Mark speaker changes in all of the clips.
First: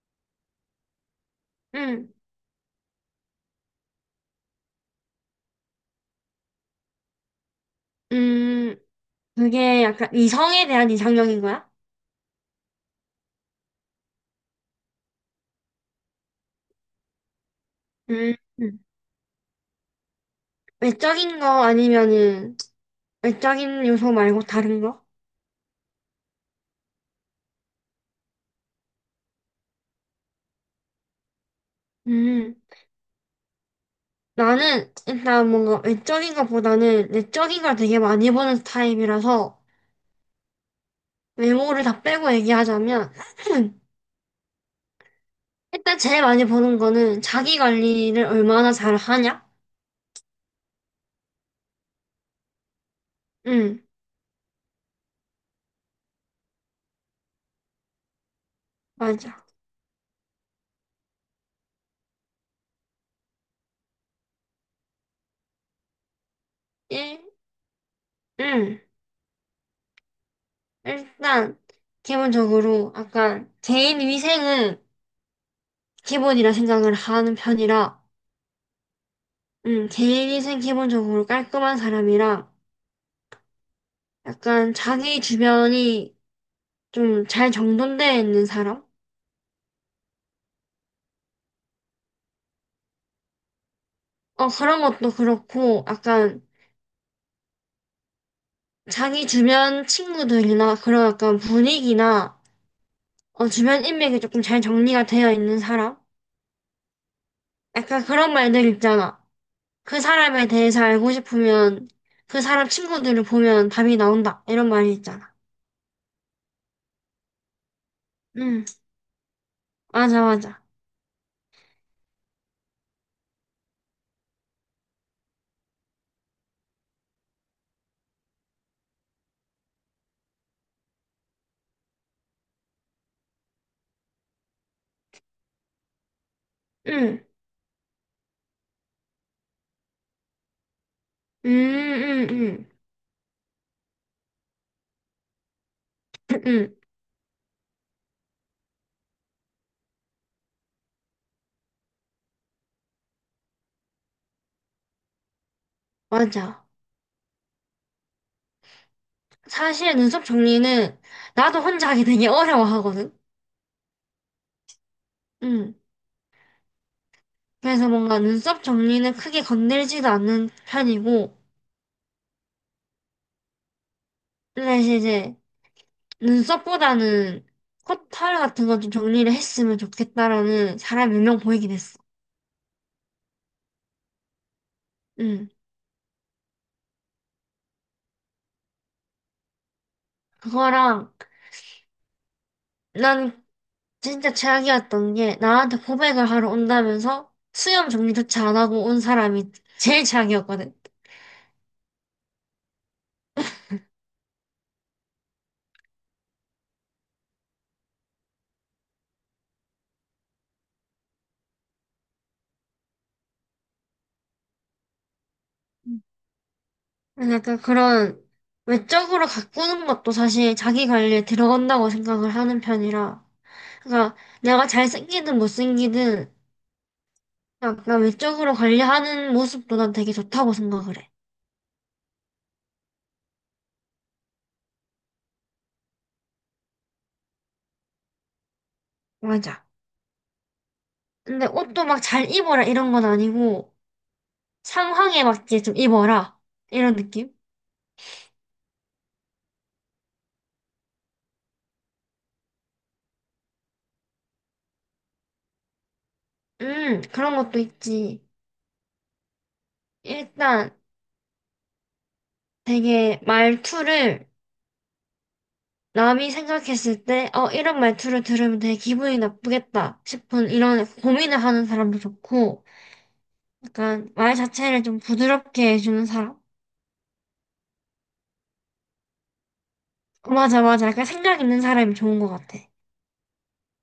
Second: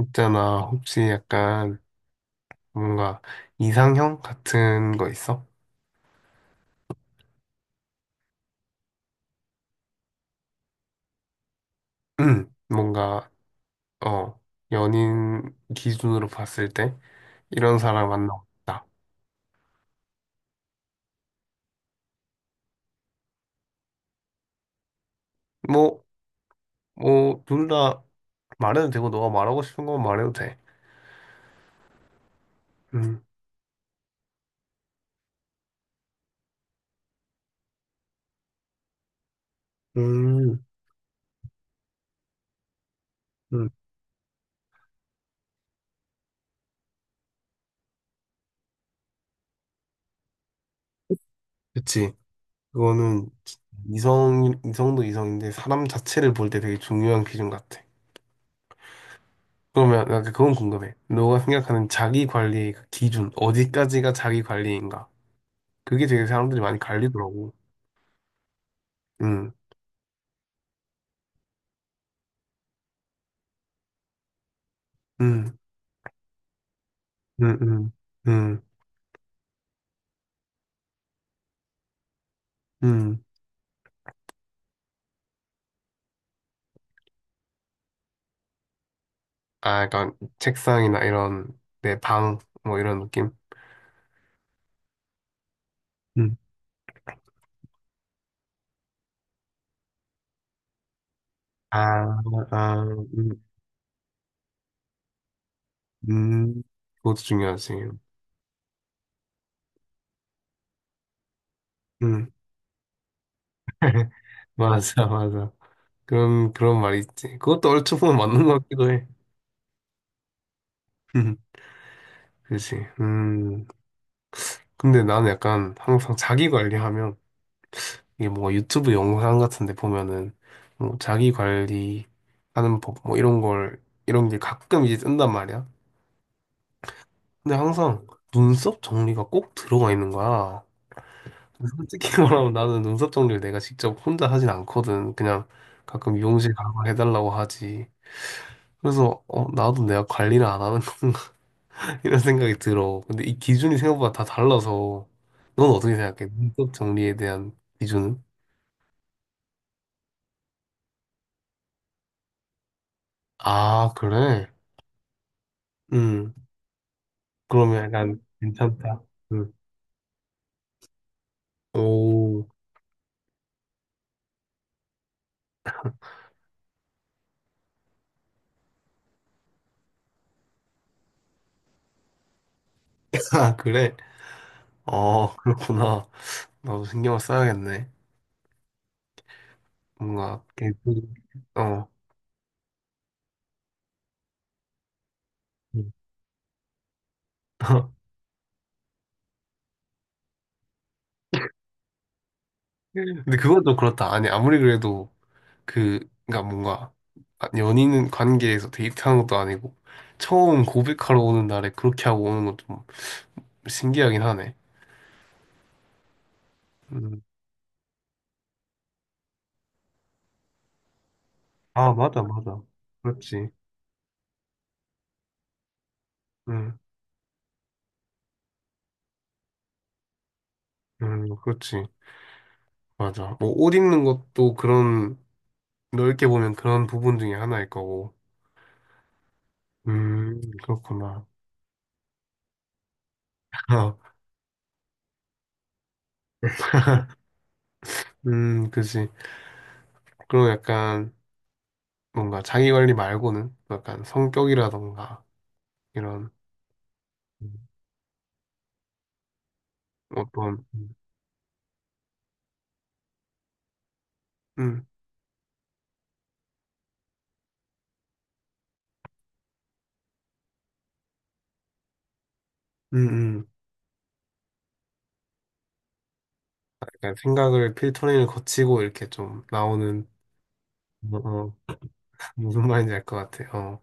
Speaker 1: 있잖아, 혹시 약간
Speaker 2: 응.
Speaker 1: 뭔가 이상형 같은 거 있어?
Speaker 2: 음, 그게 약간 이성에 대한 이상형인 거야?
Speaker 1: 뭔가, 어, 연인 기준으로 봤을 때 이런 사람
Speaker 2: 음.
Speaker 1: 만나고
Speaker 2: 음.
Speaker 1: 싶다.
Speaker 2: 외적인 거 아니면은 외적인 요소 말고 다른 거?
Speaker 1: 뭐, 뭐, 둘 다 말해도 되고, 너가 말하고 싶은 건 말해도 돼.
Speaker 2: 음,
Speaker 1: 음,
Speaker 2: 나는 일단 뭔가 외적인 것보다는 내적인 걸 되게 많이 보는 타입이라서
Speaker 1: 음,
Speaker 2: 외모를 다 빼고 얘기하자면
Speaker 1: 음,
Speaker 2: 일단 제일 많이 보는 거는 자기 관리를 얼마나 잘 하냐?
Speaker 1: 그치. 그거는
Speaker 2: 응.
Speaker 1: 이성, 이성도 이성인데 사람 자체를 볼 때 되게 중요한 기준 같아.
Speaker 2: 맞아.
Speaker 1: 그러면, 나 그건 궁금해. 너가 생각하는 자기 관리의 그 기준, 어디까지가 자기 관리인가? 그게 되게 사람들이 많이
Speaker 2: 일,
Speaker 1: 갈리더라고.
Speaker 2: 응.
Speaker 1: 음,
Speaker 2: 일단 기본적으로 약간 개인 위생은
Speaker 1: 음,
Speaker 2: 기본이라 생각을 하는
Speaker 1: 음, 음,
Speaker 2: 편이라,
Speaker 1: 음,
Speaker 2: 개인위생 기본적으로 깔끔한 사람이랑,
Speaker 1: 음.
Speaker 2: 약간 자기 주변이 좀 잘 정돈되어 있는 사람?
Speaker 1: 아, 약간 책상이나 이런 내 방, 뭐 이런 느낌?
Speaker 2: 어, 그런 것도 그렇고,
Speaker 1: 음.
Speaker 2: 약간 자기 주변 친구들이나 그런 약간
Speaker 1: 아,
Speaker 2: 분위기나,
Speaker 1: 아, 음,
Speaker 2: 어, 주변 인맥이 조금 잘 정리가 되어 있는 사람?
Speaker 1: 음. 그것도 중요하지.
Speaker 2: 약간 그런 말들 있잖아. 그 사람에 대해서 알고 싶으면,
Speaker 1: 음.
Speaker 2: 그 사람 친구들을 보면 답이 나온다. 이런 말이
Speaker 1: 맞아,
Speaker 2: 있잖아.
Speaker 1: 맞아. 그런 말이 있지. 그것도 얼추 보면 맞는 것
Speaker 2: 응,
Speaker 1: 같기도 해.
Speaker 2: 맞아, 맞아.
Speaker 1: 그렇지. 음. 근데 나는 약간 항상 자기 관리하면 이게 뭔가 유튜브 영상 같은 데 보면은 뭐 자기 관리하는 법 뭐 이런 게 가끔 이제 뜬단 말이야.
Speaker 2: 응.
Speaker 1: 근데 항상 눈썹 정리가 꼭 들어가 있는 거야.
Speaker 2: 음,
Speaker 1: 솔직히
Speaker 2: 음,
Speaker 1: 말하면
Speaker 2: 음.
Speaker 1: 나는 눈썹 정리를 내가 직접 혼자 하진 않거든. 그냥 가끔 미용실
Speaker 2: 응,
Speaker 1: 가고 해달라고 하지. 그래서 어 나도 내가 관리를 안 하는 건가 이런 생각이 들어. 근데 이 기준이 생각보다 다 달라서 넌 어떻게 생각해?
Speaker 2: 맞아.
Speaker 1: 눈썹 정리에 대한 기준은?
Speaker 2: 사실 눈썹 정리는 나도 혼자 하기 되게 어려워하거든.
Speaker 1: 아 그래?
Speaker 2: 응.
Speaker 1: 음. 그러면
Speaker 2: 그래서 뭔가
Speaker 1: 약간
Speaker 2: 눈썹
Speaker 1: 괜찮다.
Speaker 2: 정리는 크게
Speaker 1: 응.
Speaker 2: 건들지도 않는 편이고,
Speaker 1: 오,
Speaker 2: 사실 이제 눈썹보다는 코털 같은 거 좀 정리를 했으면 좋겠다라는 사람 몇 명 보이긴 했어.
Speaker 1: 아, 그래? 어,
Speaker 2: 응.
Speaker 1: 그렇구나. 나도 신경을 써야겠네. 뭔가, 개꿀,
Speaker 2: 그거랑
Speaker 1: 어.
Speaker 2: 난 진짜 최악이었던 게 나한테
Speaker 1: 응.
Speaker 2: 고백을 하러 온다면서 수염 정리조차 안 하고 온 사람이 제일 최악이었거든.
Speaker 1: 근데 그건 또 그렇다. 아니, 아무리 그래도 그, 그니까 뭔가, 아, 연인 관계에서 데이트하는 것도 아니고, 처음 고백하러 오는 날에 그렇게 하고 오는 건 좀 신기하긴 하네. 음.
Speaker 2: 근데 약간 그런 외적으로 가꾸는 것도 사실 자기 관리에 들어간다고
Speaker 1: 아, 맞아,
Speaker 2: 생각을
Speaker 1: 맞아.
Speaker 2: 하는 편이라.
Speaker 1: 그렇지.
Speaker 2: 그러니까 내가 잘생기든 못생기든
Speaker 1: 응,
Speaker 2: 약간 외적으로 관리하는 모습도 난 되게 좋다고 생각을 해.
Speaker 1: 응, 그렇지. 맞아. 뭐, 옷 입는 것도 그런, 넓게 보면 그런 부분 중에 하나일 거고.
Speaker 2: 맞아.
Speaker 1: 그렇구나.
Speaker 2: 근데 옷도 막 잘 입어라 이런 건 아니고
Speaker 1: 어,
Speaker 2: 상황에 맞게 좀 입어라 이런 느낌?
Speaker 1: 그지. 그리고 약간 뭔가 자기 관리 말고는 약간 성격이라던가 이런
Speaker 2: 그런
Speaker 1: 음,
Speaker 2: 것도 있지.
Speaker 1: 어떤,
Speaker 2: 일단 되게 말투를
Speaker 1: 음,
Speaker 2: 남이 생각했을 때, 이런 말투를 들으면 되게 기분이 나쁘겠다 싶은 이런 고민을 하는 사람도 좋고,
Speaker 1: 음.
Speaker 2: 약간 말 자체를 좀 부드럽게 해주는 사람?
Speaker 1: 약간 생각을 필터링을 거치고 이렇게 좀 나오는,
Speaker 2: 맞아, 맞아. 약간
Speaker 1: 어,
Speaker 2: 생각
Speaker 1: 어,
Speaker 2: 있는 사람이 좋은 것 같아.
Speaker 1: 무슨 말인지 알 것 같아. 어,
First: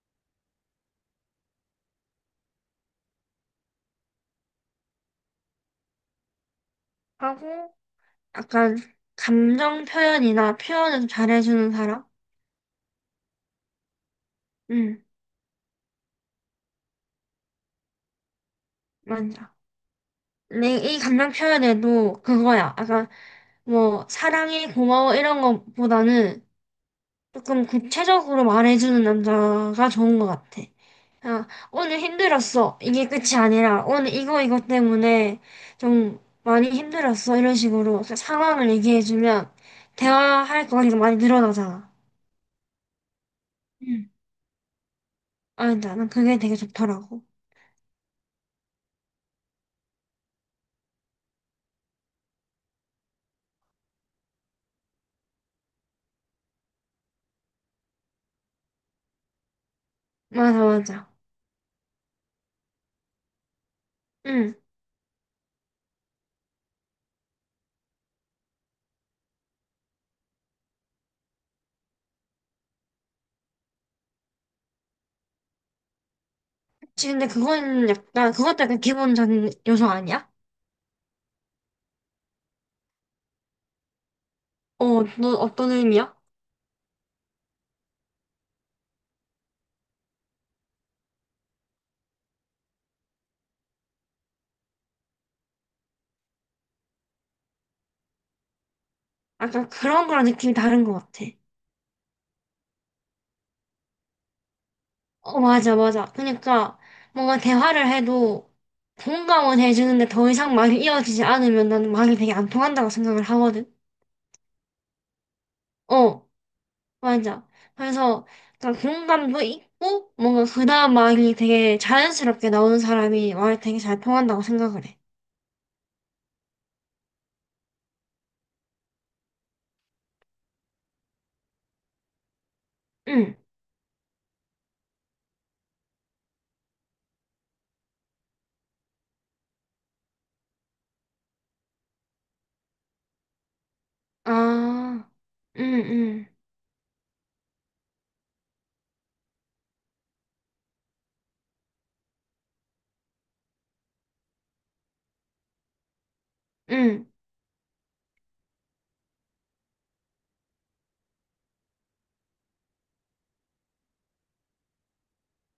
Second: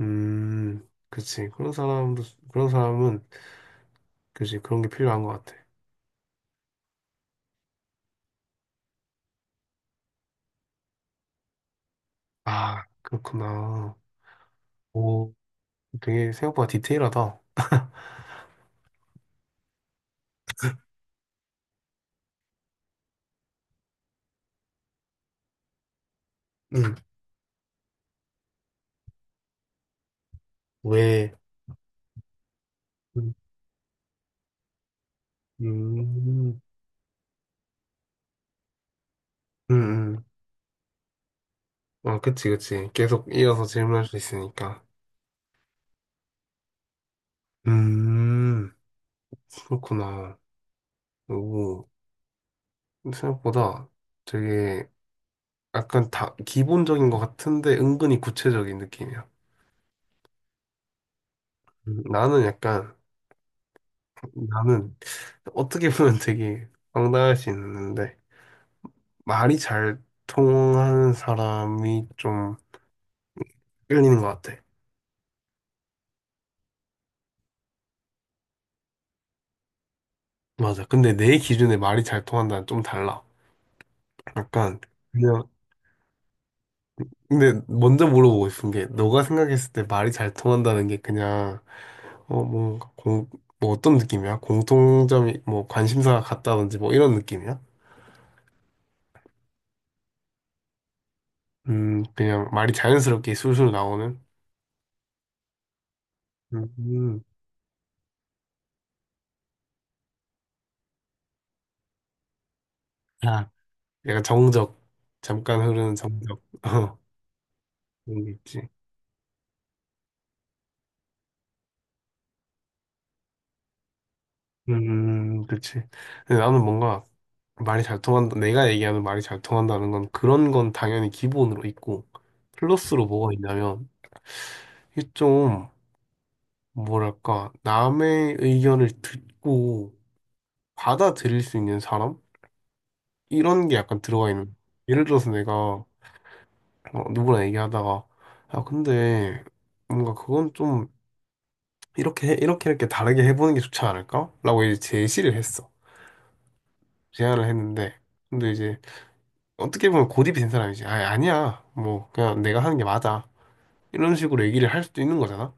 Speaker 1: 그치. 그런 사람도, 그런 사람은, 그지. 그런 게 필요한 것 같아.
Speaker 2: 하고, 약간 감정 표현이나 표현을 좀 잘해주는 사람?
Speaker 1: 아, 그렇구나.
Speaker 2: 응,
Speaker 1: 오, 되게 생각보다 디테일하다.
Speaker 2: 맞아. 근데 이 감정 표현에도 그거야. 약간 뭐, 사랑해, 고마워 이런 것보다는
Speaker 1: 음.
Speaker 2: 조금 구체적으로 말해주는 남자가 좋은 것 같아.
Speaker 1: 왜,
Speaker 2: 아, 오늘 힘들었어. 이게
Speaker 1: 음,
Speaker 2: 끝이 아니라, 오늘 이거, 이거 때문에 좀
Speaker 1: 음,
Speaker 2: 많이 힘들었어. 이런 식으로 상황을 얘기해주면,
Speaker 1: 음.
Speaker 2: 대화할 거리가 많이 늘어나잖아.
Speaker 1: 아, 그치, 그치. 계속 이어서 질문할
Speaker 2: 응.
Speaker 1: 수 있으니까.
Speaker 2: 아니다, 난 그게 되게 좋더라고.
Speaker 1: 음, 그렇구나. 오, 생각보다 되게 약간 다 기본적인 것 같은데 은근히 구체적인 느낌이야.
Speaker 2: 맞아, 맞아.
Speaker 1: 음, 나는 약간,
Speaker 2: 응.
Speaker 1: 나는 어떻게 보면 되게 황당할 수 있는데 말이 잘 통하는 사람이 좀 끌리는 것 같아.
Speaker 2: 혹시 근데 그건 약간, 그것도 약간 기본적인 요소 아니야?
Speaker 1: 맞아. 근데 내 기준에 말이 잘 통한다는 좀 달라. 약간,
Speaker 2: 어, 너 어떤 의미야?
Speaker 1: 근데 먼저 물어보고 싶은 게 너가 생각했을 때 말이 잘 통한다는 게 그냥 어 뭔가 공 뭐 어떤 느낌이야? 공통점이 뭐 관심사가 같다든지 뭐 이런 느낌이야?
Speaker 2: 약간 그런 거랑 느낌이 다른 것 같아.
Speaker 1: 그냥 말이 자연스럽게 술술 나오는
Speaker 2: 어, 맞아, 맞아. 그러니까
Speaker 1: 음
Speaker 2: 뭔가 대화를 해도 공감은 해주는데 더 이상 말이 이어지지 않으면 나는 말이 되게 안 통한다고 생각을
Speaker 1: 아.
Speaker 2: 하거든.
Speaker 1: 약간 정적 잠깐 흐르는
Speaker 2: 어,
Speaker 1: 정적 어
Speaker 2: 맞아.
Speaker 1: 그런
Speaker 2: 그래서
Speaker 1: 게 있지
Speaker 2: 그러니까 공감도 있고 뭔가 그 다음 말이 되게 자연스럽게 나오는 사람이 말이 되게 잘 통한다고 생각을 해.
Speaker 1: 그치 근데 나는 뭔가 말이 잘 통한다 내가 얘기하는 말이 잘 통한다는 건 그런 건 당연히 기본으로 있고 플러스로 뭐가
Speaker 2: 응.
Speaker 1: 있냐면 이게 좀 뭐랄까, 남의 의견을 듣고 받아들일 수 있는 사람? 이런 게 약간 들어가 있는. 예를
Speaker 2: 아,
Speaker 1: 들어서
Speaker 2: 응,
Speaker 1: 내가
Speaker 2: 응,
Speaker 1: 어, 누구랑 얘기하다가, 아, 근데 뭔가 그건 좀 이렇게, 이렇게, 이렇게 다르게 해보는 게 좋지 않을까? 라고 이제 제시를 했어.
Speaker 2: 응,
Speaker 1: 제안을 했는데. 근데 이제 어떻게 보면 고집이 된 사람이지. 아, 아니야. 뭐, 그냥 내가 하는 게 맞아. 이런 식으로 얘기를 할 수도 있는 거잖아.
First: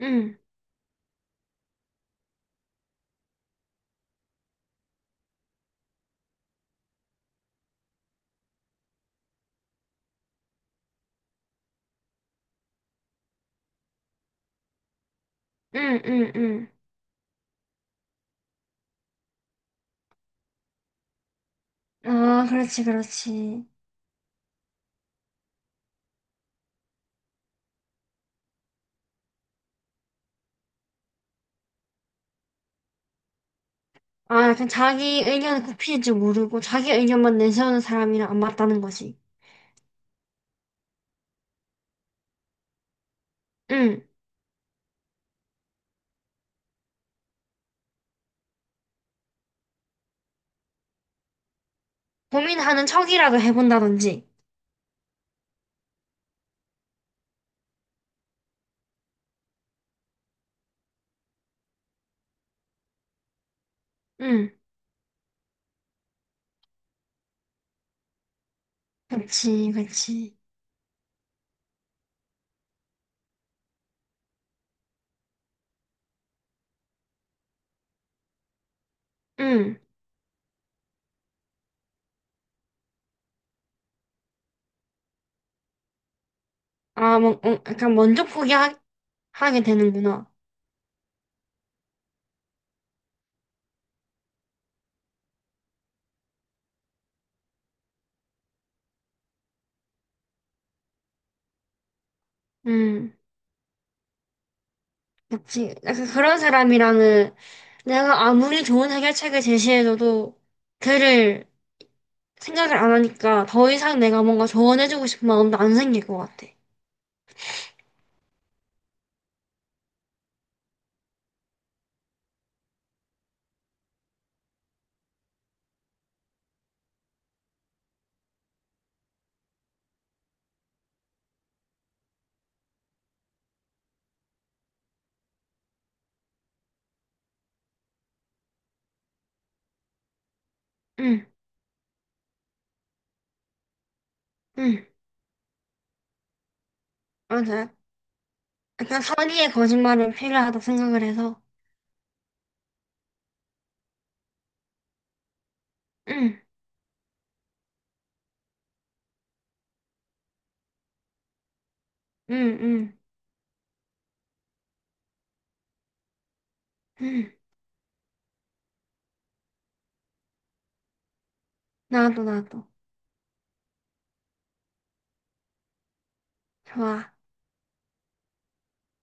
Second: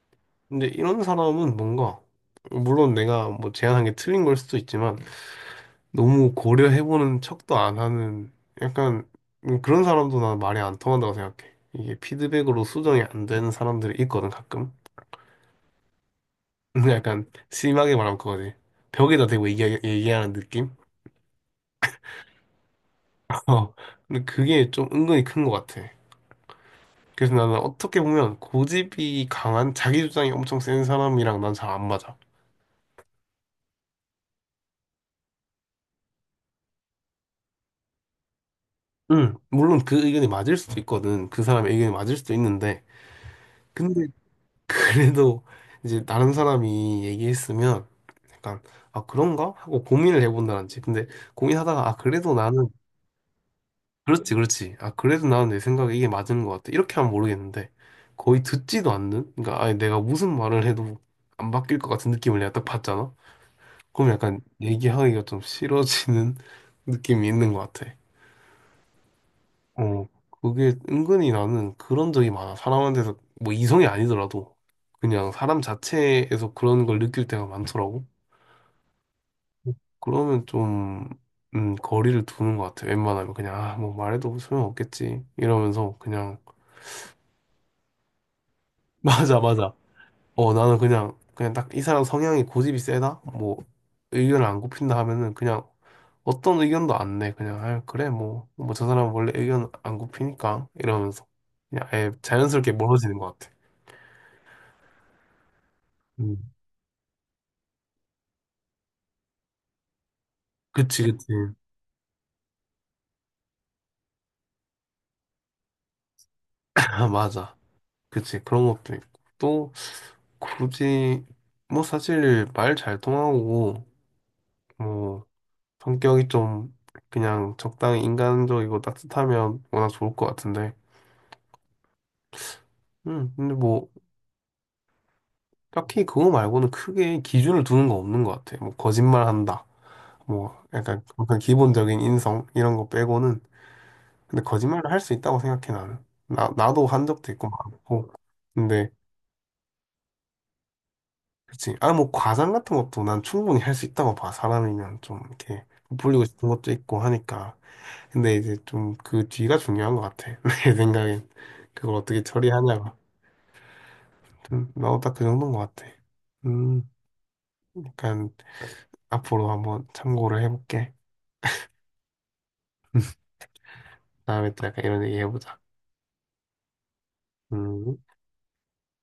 Speaker 2: 응,
Speaker 1: 근데 이런 사람은 뭔가, 물론 내가 뭐 제안한 게 틀린 걸 수도 있지만, 너무 고려해보는 척도 안 하는 약간 그런 사람도 난 말이 안 통한다고 생각해. 이게 피드백으로 수정이 안 되는 사람들이 있거든 가끔.
Speaker 2: 응, 응, 응.
Speaker 1: 근데 약간 심하게 말하면 그거지. 벽에다 대고 얘기하는 느낌?
Speaker 2: 아, 그렇지, 그렇지.
Speaker 1: 어. 근데 그게 좀 은근히 큰 것 같아. 그래서 나는 어떻게 보면 고집이 강한 자기 주장이 엄청 센 사람이랑 난 잘 안 맞아.
Speaker 2: 아, 약간 자기 의견을 굽힐 줄 모르고 자기 의견만 내세우는 사람이랑 안 맞다는 거지.
Speaker 1: 응, 물론 그 의견이 맞을 수도 있거든. 그 사람의 의견이 맞을 수도 있는데.
Speaker 2: 응.
Speaker 1: 근데 그래도 이제 다른 사람이 얘기했으면 약간 아 그런가 하고 고민을 해본다든지 근데 고민하다가 아 그래도 나는
Speaker 2: 고민하는 척이라도 해본다든지.
Speaker 1: 그렇지 그렇지 아 그래도 나는 내 생각에 이게 맞는 것 같아 이렇게 하면 모르겠는데 거의 듣지도 않는 그러니까 아니 내가 무슨 말을 해도 안 바뀔 것 같은 느낌을 내가 딱 받잖아 그럼 약간
Speaker 2: 응.
Speaker 1: 얘기하기가 좀 싫어지는 느낌이 있는 것 같아
Speaker 2: 그렇지,
Speaker 1: 어,
Speaker 2: 그렇지.
Speaker 1: 그게 은근히 나는 그런 적이 많아. 사람한테서, 뭐 이성이 아니더라도, 그냥 사람 자체에서 그런 걸 느낄 때가 많더라고.
Speaker 2: 응.
Speaker 1: 그러면 좀, 거리를 두는 것 같아. 웬만하면 그냥, 아, 뭐 말해도 소용없겠지. 이러면서 그냥,
Speaker 2: 아, 뭐, 어, 약간 먼저 포기하게
Speaker 1: 맞아, 맞아.
Speaker 2: 되는구나.
Speaker 1: 어, 나는 그냥, 그냥 딱 이 사람 성향이 고집이 세다? 뭐, 의견을 안 굽힌다 하면은 그냥 어떤 의견도 안 내. 그냥, 아, 그래, 뭐, 뭐 저 사람 원래 의견 안 굽히니까. 이러면서. 그냥 아예 자연스럽게
Speaker 2: 응.
Speaker 1: 멀어지는 것 같아.
Speaker 2: 그렇지. 약간
Speaker 1: 음,
Speaker 2: 그런 사람이랑은 내가 아무리 좋은 해결책을 제시해줘도
Speaker 1: 그치, 그치.
Speaker 2: 그를 생각을 안 하니까 더 이상 내가 뭔가 조언해주고 싶은 마음도 안 생길 것 같아.
Speaker 1: 아, 맞아. 그치. 그런 것도 있고. 또, 굳이, 뭐, 사실, 말 잘 통하고, 뭐, 성격이 좀, 그냥 적당히 인간적이고 따뜻하면 워낙 좋을 것 같은데. 근데 뭐, 딱히 그거 말고는 크게 기준을 두는 거 없는 것 같아. 뭐, 거짓말 한다. 뭐, 약간,
Speaker 2: 응,
Speaker 1: 약간 기본적인 인성, 이런 거 빼고는. 근데
Speaker 2: 응,
Speaker 1: 거짓말을 할 수 있다고 생각해, 나는. 나도 한 적도 있고
Speaker 2: 맞아.
Speaker 1: 많고. 근데,
Speaker 2: 약간 선의의 거짓말은 필요하다 생각을 해서.
Speaker 1: 그치. 아, 뭐, 과장 같은 것도 난 충분히 할 수 있다고 봐. 사람이면 좀 이렇게 부풀리고
Speaker 2: 응,
Speaker 1: 싶은 것도 있고 하니까. 근데 이제 좀 그 뒤가 중요한 것 같아. 내 생각엔. 그걸 어떻게
Speaker 2: 응,
Speaker 1: 처리하냐가.
Speaker 2: 응,
Speaker 1: 나도 딱 그 정도인 것 같아. 음,
Speaker 2: 응.
Speaker 1: 약간 앞으로 한번 참고를 해볼게.
Speaker 2: 나도, 나도.
Speaker 1: 다음에 또 약간 이런 얘기 해보자.
Speaker 2: 좋아.
Speaker 1: 음.